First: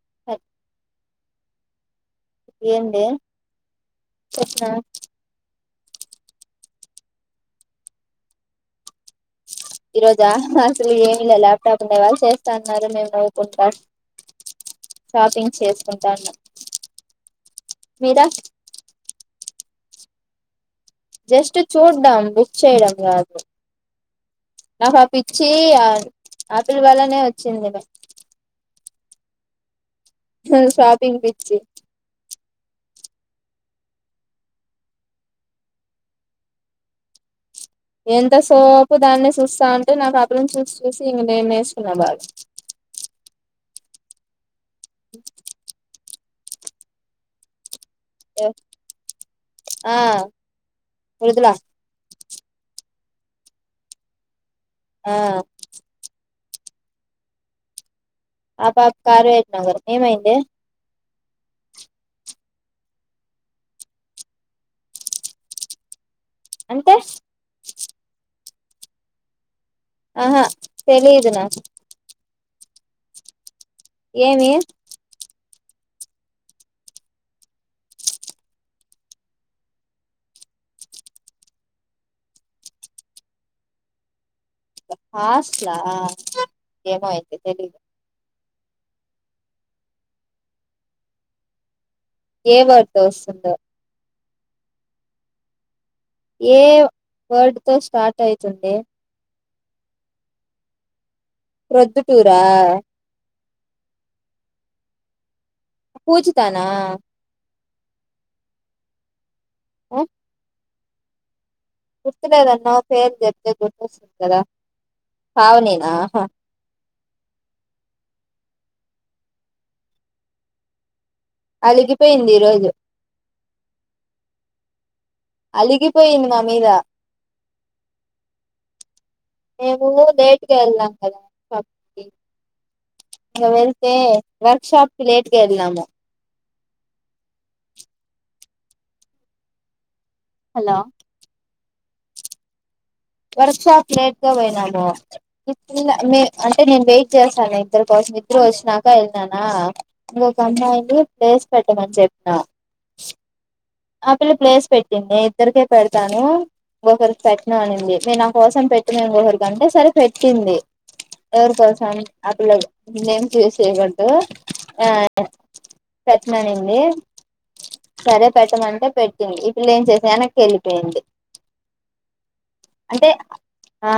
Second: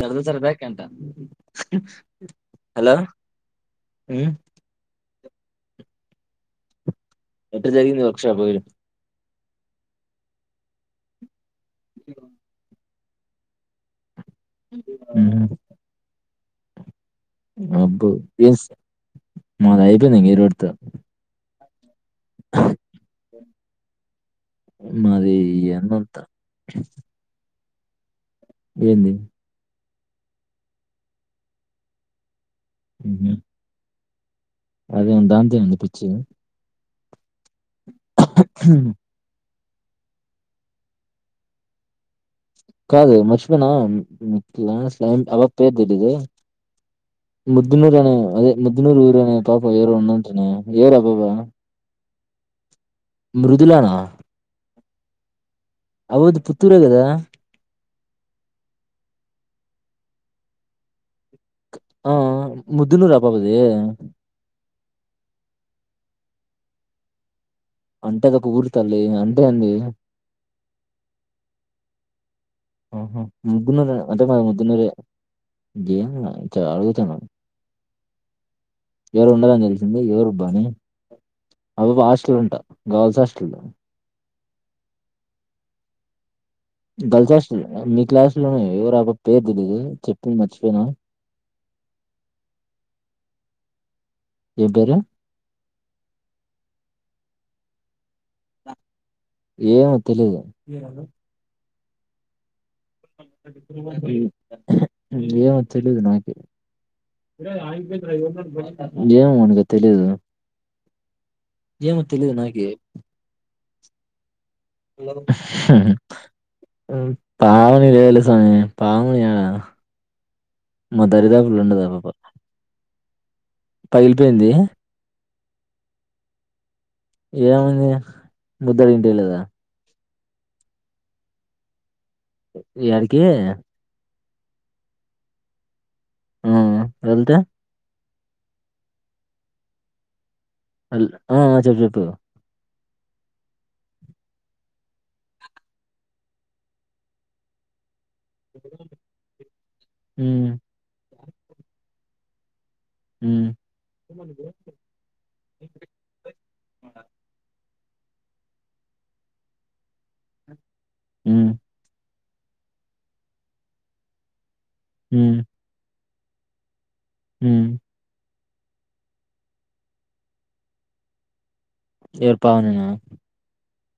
సరద సరదకి అంట హలో ఏంది హ్మ్ చెప్పిన ఎట జరిగింది వర్క్ షాప్ ఈ రోజ అసలు ఏమి లే లాప్టాప్ ఉన్నావాళ్ళు చేస్తాన్నారు మేము నవ్వుకుంట ఉమ్, షాపింగ్ చేసుకుంటాన అబ్బో ఏస్ మది ఐపోయింది ఇంగ ఈరోజు తో ఫస్ట్ చూద్దాం బుక్ చేయడం గాదు నాకు అ మాది పిచ్చి ఎందంతా అప్పీల్ వల్లనే వచ్చింది ఏంది షాపింగ్ పిచ్చి హ్మ్ అదే ఉంతే ఏమి ఉందే పిచ్చి ఎంత సోపు దాన్నే సుస్సా అంటే నాకు అపురం చూసి చూసి ఇంగ నేను వేసుకున్నా బాగా కాదు మార్చిపిన అ పాప పేరు తెలీదే బు గున్నూరు అనే అదే ముద్దునూరు ఊరు అనే పాప ఎవరు ఆ ఉన్నాంటనే ఎవరు ఆ పాప మృదుల మృదులనా అ వల్ది పుత్తూరే గద ఆ పాప కారవ నగర్ ఏమైంది అ ముదున్నూరు అ అ పాపది అంటే అంటే అదొక ఊరు తల్లి అంటే అంది ఆహా తెలిదు నా ఆహ ముద్దునూరు అంటే మాది ఏమి ముధునురే ఏమిలే అంతే అడుగుతన ఎవరు ఉండదని తెలిసింది ఎవరుబ్బ అనీ అవి హాస్టల్ ఉంటా గర్ల్స్ హాస్టల్ హాస్టల్ ఆ గల్సస్ మీ క్లాస్ ట్లనే ఎవరు అబా పేరు తెలీయదు చెప్పింది మర్చిపోయినా ఏ వర్డ్ తో వస్తుందో ఏం పేరు ఏ వర్డ్ తో స్టార్ట్ అయితుంది ఏమో తెలీదు ప్రొద్దుటూరా హ్మ్ ఏమో తెలిదు నాకి పూజితానా ఏమో తెలీదు గుర్తులేదన్న పేరు చెప్తే గుర్తొస్తుంది కదా పావనేనా మ్మ్ పావని లేదులే సామి పావని యాడ నా దరిదాపుల్లో ఉండదు ఆ పాప అలిగిపోయింది ఈ రోజు పగిలిపోయింది అలిగిపోయింది నామీద ఏమైంది ముద్ద తినిపియ్యలేదా బైటికి ఎళ్ళాం కదా పబ్ కి యాడికి ఇంగ వెళ్తే వర్క్ షాప్ కి లేటుగా ఎళ్లాము హ్మ్ వెళ్తే హలో ఆ చెప్పు చెప్పు వర్క్ షాప్‌కి లేట్‌గా పోయినాము ఈ పిల్ల నే అంటే నేను వెయిట్ చేశాను ఇద్దరు కోసం ఇద్దరు వచ్చినాక వెళ్ళిననా ఇంకొక హ్మ్. అమ్మాయిని ప్లేస్ పెట్టమని చె ప్పా హ్మ్. ఆ పిల్ల ప్లేస్ పెట్టింది ఇద్దరికే పెడతాను ఒకరికి పెట్ను అనింది మె నా కోసం పెట్టినా ఇంగ ఒకరికంటే సరే పెట్టింది హ్మ్. ఎవరి కోసం అ పిల్ల నేమ్స్ యూస్ చేయకూడదు ఆ హ్మ్. పెట్ననింది హ్మ్ పెట్టమంటే పెట్టింది ఈ పిల్ల ఏం చేసి ఎనక్కి ఎళ్ళిపోయింది ఎవరు పావని నా ఆ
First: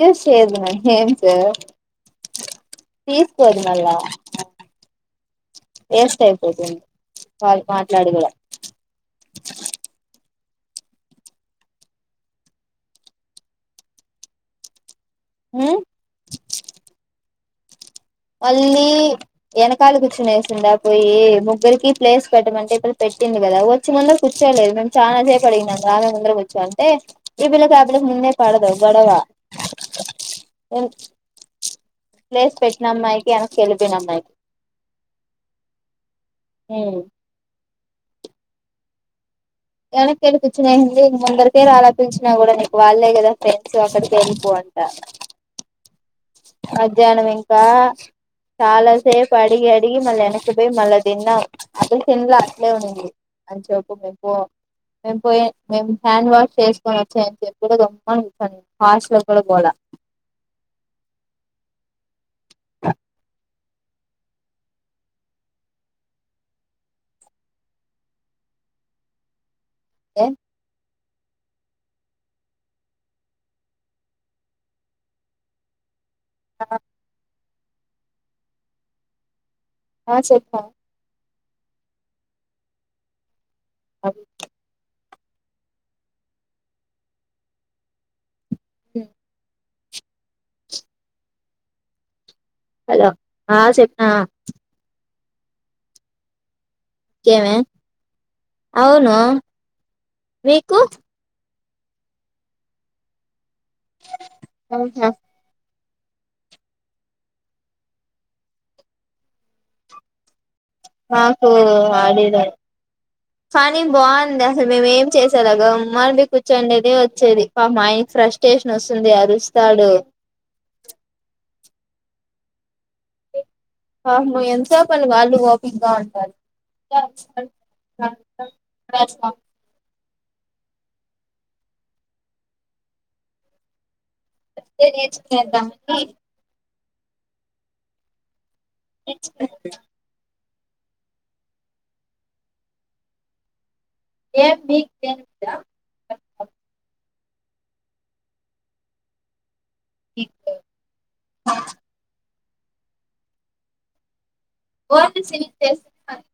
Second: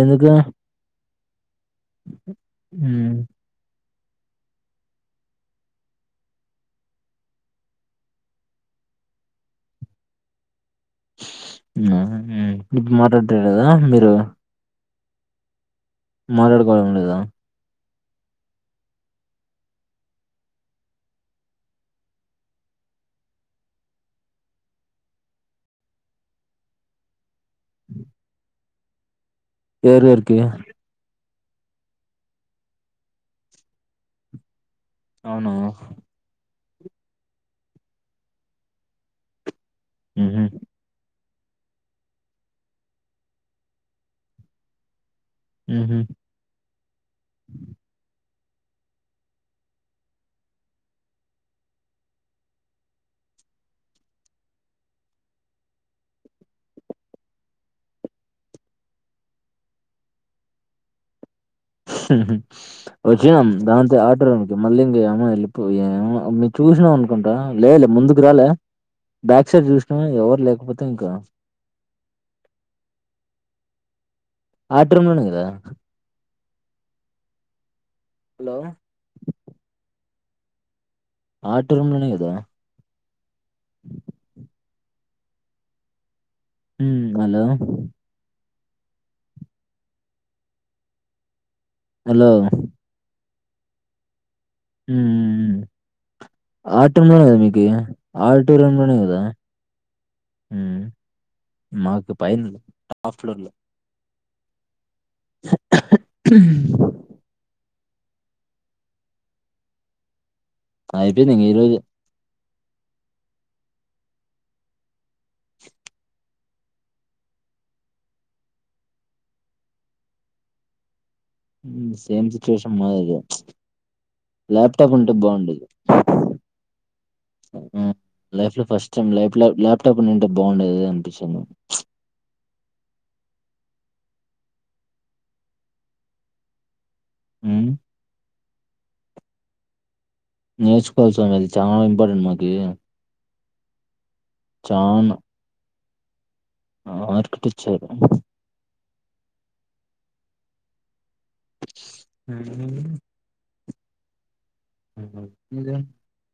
యూస్ ఎందుకు? చేయొద్దు నేమ్స్ హ్మ్. తీసుకోదు మల్ల వేస్ట్ అయిపోతుంది కాల్ మాట్లాడి కూడా మ్మ్ ఇప్పుడు మాట్లాడడం లేదా అందరూ మ్మ్ మాట్లాడుకోవాడం లేదా మళ్ళీ వెనకాల కూర్చునేసిందా పోయి ముగ్గురికి ప్లేస్ పెట్టమంటే ఇ పిల్ల పె ట్టింది కదా వచ్చి ముందర కూర్చోలేదు మేము చానా సేపు అడిగినాం రామే ముందర కూర్చో అంటే ఈ పిల్లకి ఆ పిల్లకి ముందే పడదు గొడవ ఎరోరికి ప్లేస్ పెట్టిన అమ్మాయికి ఎన్నకు వెళ్లిపోయిన అమ్మాయికి అవునా హ్మ్ ఎనక్కేళ్లి హుహు. కూర్చునేముంది ముందరి కే రాలా పిలిచినా కూడా నీకు వాళ్ళే కదా ఫ్రెండ్స్ అక్కడికే ఎళ్లిపో అంటా మ్మ్ హ్మ్ ఇంకా చాలా సేపు అడిగి అడిగి మళ్ళీ వెనకిపోయి మళ్ళా తిన్నాం అది తిన్ల అట్లే ఉనింది అంచేపు మేం పొ మేము పోయి మేము హ్యాండ్ వాష్ చేసుకొని వచ్చాయని చెప్పి కూడా గమ్మని కూర్చొని హాస్ లో కూడా గోల మ్మ్ ఉహ్మ్ ఓకేమ్ దాంతో ఆటరానికి మళ్ళీ ఇంక అమ్మ ఎల్లిపోయే మీ చూసినా అనుకుంటా. లేలే ముందుకు రాలే? బ్యాక్ సైడ్ చూసిన ఏ ఎవరు లేకపోతే ఇంకా ఆటం నును కదా ఆ హలో ఆ చెప్ప ఆట్ రూమ్ లోనే కదా అది ఉమ్ హలో హు హలో హలో ఆ సేప్న ఉమ్ ఆటోంలోనే గాదా ఇంకేమే మీకి ఆటో రంలోనే అవును గాదా మీకు మాకు పైన్లో టప్ ఫ్లోర్లో ఆహా అయిపోయింది ఇంక మాకు ఈరోజు. ఆడిదయ్ కానీ బావుంది అసలు మేము ఏం చేసేలాగామ్మాని బి కూర్చోండేది, వచ్చేది. మాక్ మైండ్ ఫ్రెష్ స్టేషన్ వస్తుంది అరుస్తాడు. హ్మ్. సేమ్ సిచ్యువేషన్ మాదేగార్ ప్చ్ పాపం ల్యాప్టాప్ ఎంతసేపని ఉంటే వాళ్ళు బావుండేది. ఓపికగా ఉంటారు ఉహ్ లైఫ్ లో ఫస్ట్ టైం లైఫ్ లో ల్యాప్ టాప్ వున్నింటే బాగుండేది అనిపించింది. ప్చ్ చెప్తే నేర్చుకొని చేద్దాం ఉహ్మ్ నేర్చుకోరాదబ్బ నేర్చుకోవాల్సాం అది చాలా ఇంపార్టెంట్ మాకి ఏం మీక్ చానా. జ [inaudible] ఆ ఆర్కిటిచరు ఇప్డు అహ్ వొంట శివిన్ చేసి [inaudible] పని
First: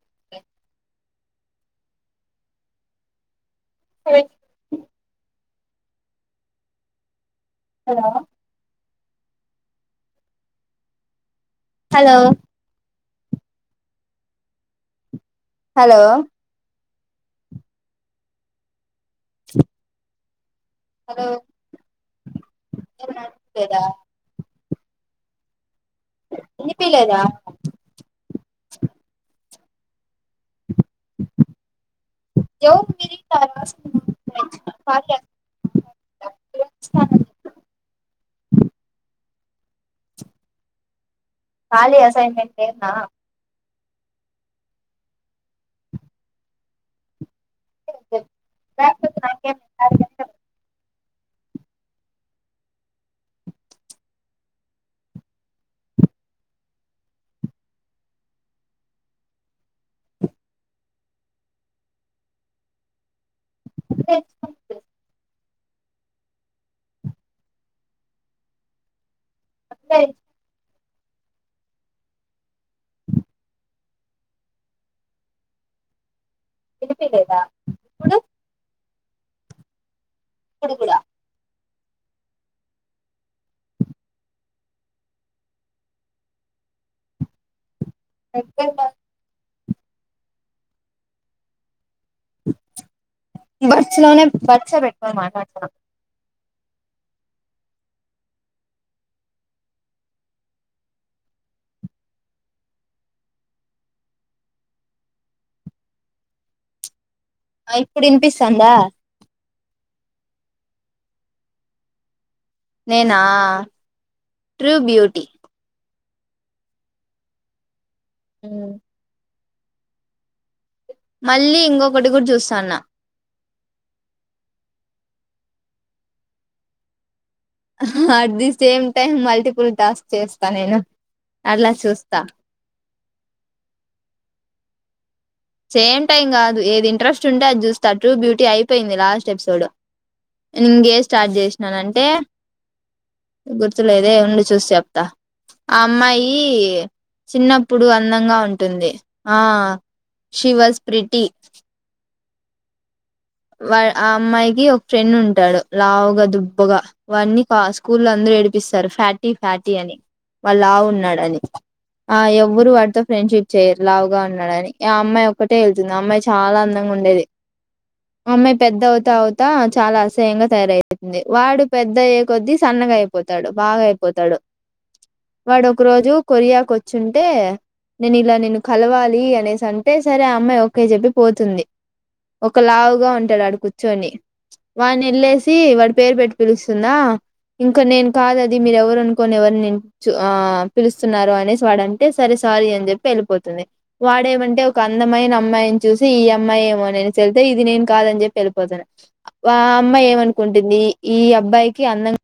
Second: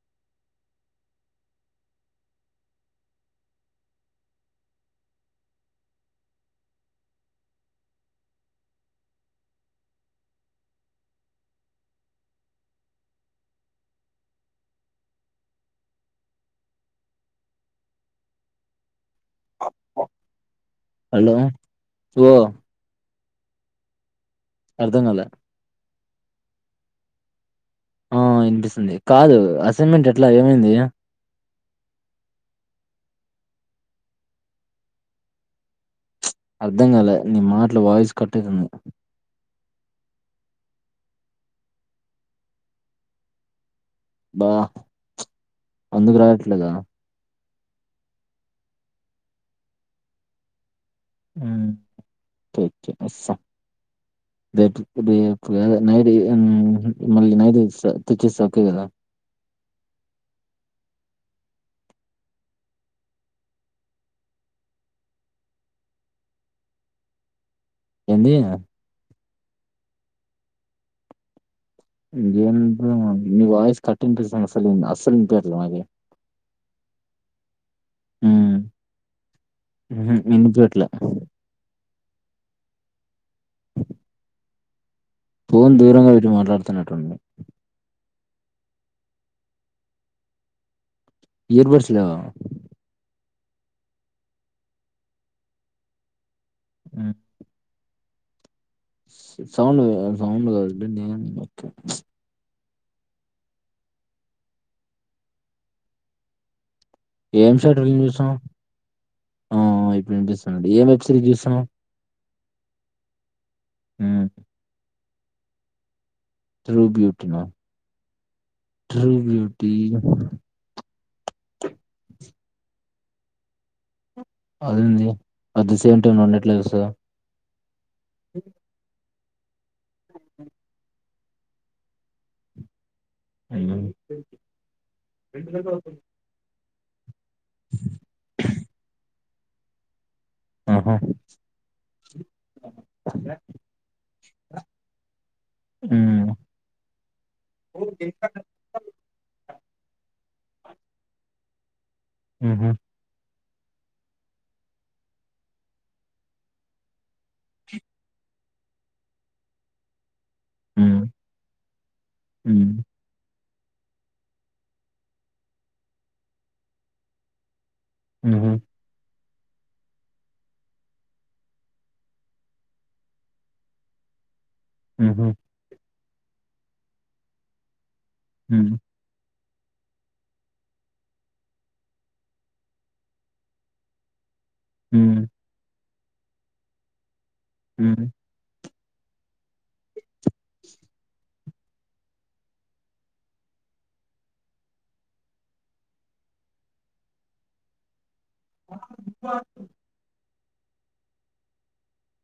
పోయి [inaudible] హలో హలో హలో హలో లో లేదా అర్ధంగాలే ఇనిపిలేదా ఆ ఇనిపిస్తుంది. కాదు అసైన్మెంట్ ఎట్లా ఏమైంది? ఎవరి మీరిటా రాసింది కలిలేక [inaudible] అర్ధంగాలే నీ మాట్లు వాయిస్ కట్ అయితంది. కాలే అసైన్మెంట్ లేర్నా బా ప్చ్ అందుకు రాయట్లేదా? [inaudible] రాయాక్పోతే నాకేమి సార్ [unintelligible] ఉమ్ కేకే నామాస్సా రేపు రేపుద నైడి మళ్ళీ నైడ్ తెచ్చేస్త ఓకే కదా [unintelligible] కంది సయి వయిస్ కట్ంటి సంగసలు అస్సలు ఇంతర్ల మ యినిపిపిలేదా ఇప్పుడు ఎందు ఇప్పుడు వీట్లా కూడా పోన్ దూరంగా పెట్టి మాట్లాడుతనటుంది ఎప్పమా ఇయర్ బర్డ్స్ లేవ బర్చలోనే బర్స పెట్టుకొని మాట్లాడు ఆ సౌండ్ సౌం ఏం షట ఇప్పుడు చూసాం వినిపిస్తాందా ఆ ఇప్పుడు అండి ఏం వెబ్సిరీస్ చూసాను నేనా ట్రూ బ్యూటీ ట్రూ బ్యూటీ మా ఉమ్ ట్రూ బ్యూటీ మళ్ళీ ఇంకొకటి గు చూస్తాన్న అదేంది అది సేమ్ టైం ఉండట్లేదు సా at the same time multiple task చేస్తా నేను అలా చూస్తా అయ్యో సేమ్ టైం కాదు ఏది ఇంట్రెస్ట్ ఉంటే అది చూస్తారు ట్రూ బ్యూటీ అయిపోయింది లాస్ట్ ఎపిసోడ్ నే ఇంకే ఆహా స్టార్ట్ చేసినాను అంటే గుర్తులేదే ఉండి చూసి చెప్తా ఆ ఉమ్ అమ్మాయి చిన్నప్పుడు అందంగా ఉంటుంది ఆ శివ స్పీటి ఆహ వా ఆ అమ్మాయికి ఒక ఫ్రెండ్ ఉంటాడు లావుగా దుబ్బగా వాని స్కూల్ అందరు ఏడిపిస్తారు ఫ్యాటీ ఫ్యాటీ అని వాళ్ళులా హ్మ్. ఉన్నాడని ఆ హ్మ్. ఎవ్వరు వాటితో ఫ్రెండ్షిప్ చర్లావుగా ఉన్నాడని ఆ అమ్మాయి ఒక్కటే వెళ్తుంది అమ్మాయి చాలా అందంగా ఉండేది అ మమె హుహు. పెద్దవుత అంత చాలా అసహ్యంగా తయారవుతుంది వాడు పెద్ద అయ్యే కొద్దీ సన్నగా అయిపోతాడు బాగా అయిపోతాడు హుహు. వాడు ఒక రోజు కొరియాకు వచ్చుంటే నేను ఇలా నేను హ్మ్. కలవాలి అనే అంటే సరే ఆ అమ్మాయి ఒకే చెప్పి పోతుంది ఒక లావుగా ఉంటాడు ఆడు కూర్చొని వాడిని హ్మ్. వెళ్ళేసి వాడి పేరు పెట్టి పిలుస్తుందా ఇంకా హ్మ్. నేను కాదు అది మీరు ఎవరు అనుకొని ఎవరుని ని ఆ పిలుస్తున్నన్నారు అనేసి వాడంటే సరే సారీ అని చెప్పి వెళ్ళిపోతుంది వాడేమంటే ఒక అందమైన అమ్మాయిని చూసి ఈ అమ్మాయి ఏమో వెళ్తే ఇది నేను కాదని చెప్పి వెళ్ళిపోతాను ఆ అమ్మాయి ఏమను కుంటుంది ఈ అబ్బాయికి అందం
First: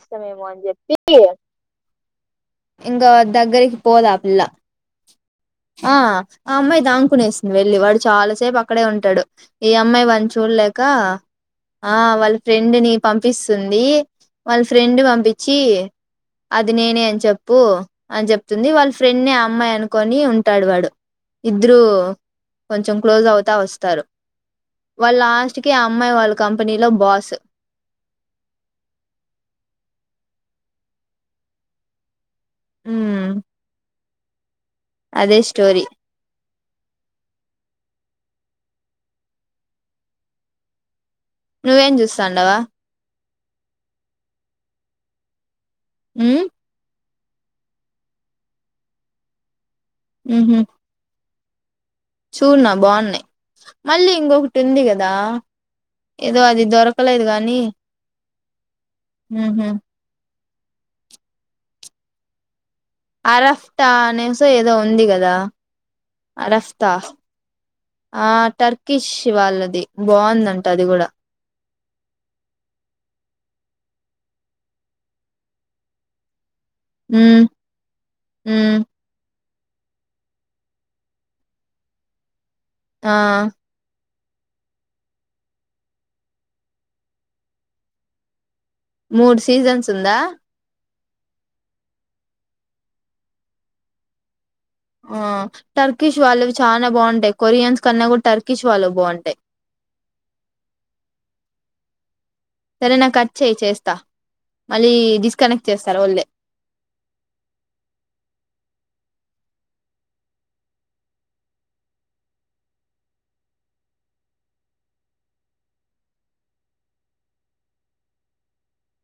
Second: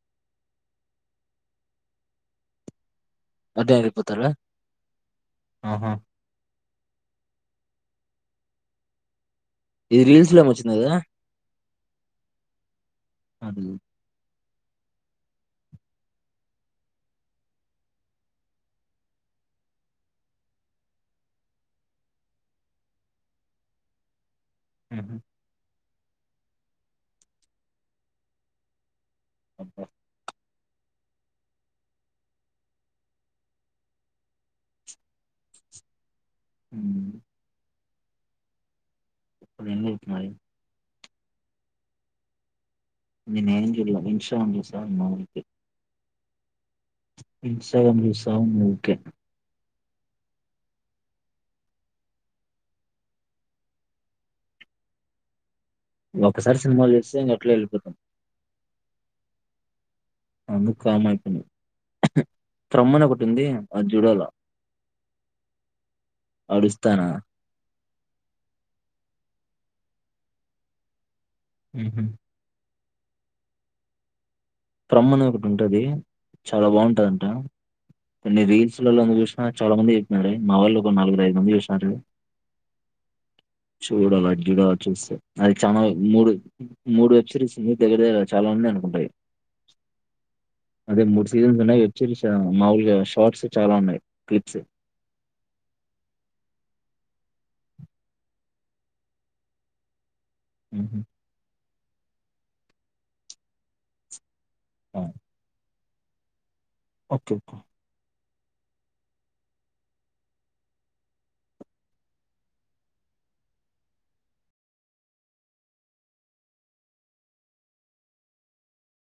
ఇస్తామేమో అని చెప్పి ఇంగ అటే దగ్గరకి పోదా ఎళ్ళిపోతారా? పిలా ఆహా! ఆ ఆ అమ్మాయి దాంకునేసింది వెళ్ళలి వాడు చాలా సేపు అక్కడే ఉంటాడు ఈ ఇది అమ్మాయి వాని రీల్స్‌లో ఏమొచ్చింది చూడలేక గదా! ఆ వాళ్ళ ఫ్రెండ్ ని అది. పంపిస్తుంది వాళ్ళ ఫ్రెండ్ పంపించి అది నేనే అని చెప్పు అని చెప్తుంది వాళ్ళ ఫ్రెండ్ అమ్మాయి అనుకొని ఉంటాడు వాడు ఇద్దరు కొంచెం క్లోజ్ అవుతా వస్తారు వాళ్ హుహు. లాస్ట్ కి ఆ అమ్మాయి వాళ్ళ కంపెనీలో బాస్ ఓకే అ అదే స్టోరి ఊ ఇపుడు ఎందుకు మరి నువ్వేం చూస్తాండవు నేనేం చూల ఇన్స్టా ఆన్ చేసే వున్న ఊరికే ఊ ఇన్స్టాగ్రామ్ చూసా వున్నా ఊరికే ఊహు చూనా బాగున్నాయి మళ్ళీ ఇంకొకటి ఉంది కదా ఏదో ఒకసారి అది సినిమాలు జూస్తే దొరకలేదు ఇంక అట్లే గానీ ఎళ్ళిపోతాం. ఊహు అందు కామకిను అరఫ్టా అనేసి ఏదో ఉంది కదా అరఫ్తా ఆడిస్తానా. ఆ టర్కిష్ వాళ్ళది బాగుందంట అది కూడా ఊహు ట్రమ్మనేది ఒకటి ఉంటది చాలా బాగుంటదంట ఉమ్ కొన్ని ఉమ్ రీల్స్లలో చూస్ ఆ చాలా మంది చెప్పినారే మా వాళ్ళు ఒక నలుగురు ఐదు మంది చూసినారు ఆ చూడల అజూడాల చూస్తే అది చాలా మూడు మూడు వెబ్ సిరీస్ మీ దగ్గదర చాలా ఉన్నాయ్ మూడు సీజన్స్ ఉందా అదే మూడు సీజన్స్ ఉన్నాయి వెబ్సిరీస్ మామూలుగా షార్ట్స్ చాలా ఉన్నాయి క్లిప్స్ ఆ టర్కిష్ వాళ్ళవి చాలా బాగుంటాయి కొరియన్స్ కన్నా కూడా టర్కిష్ వాళ్ళు బాగుంటాయి ఊహు సరే నాకచ్చేయి చేస్తా మళ్ళీ డిస్కనెక్ట్ చేస్తారోళ్ళే ఓకేే ఓకే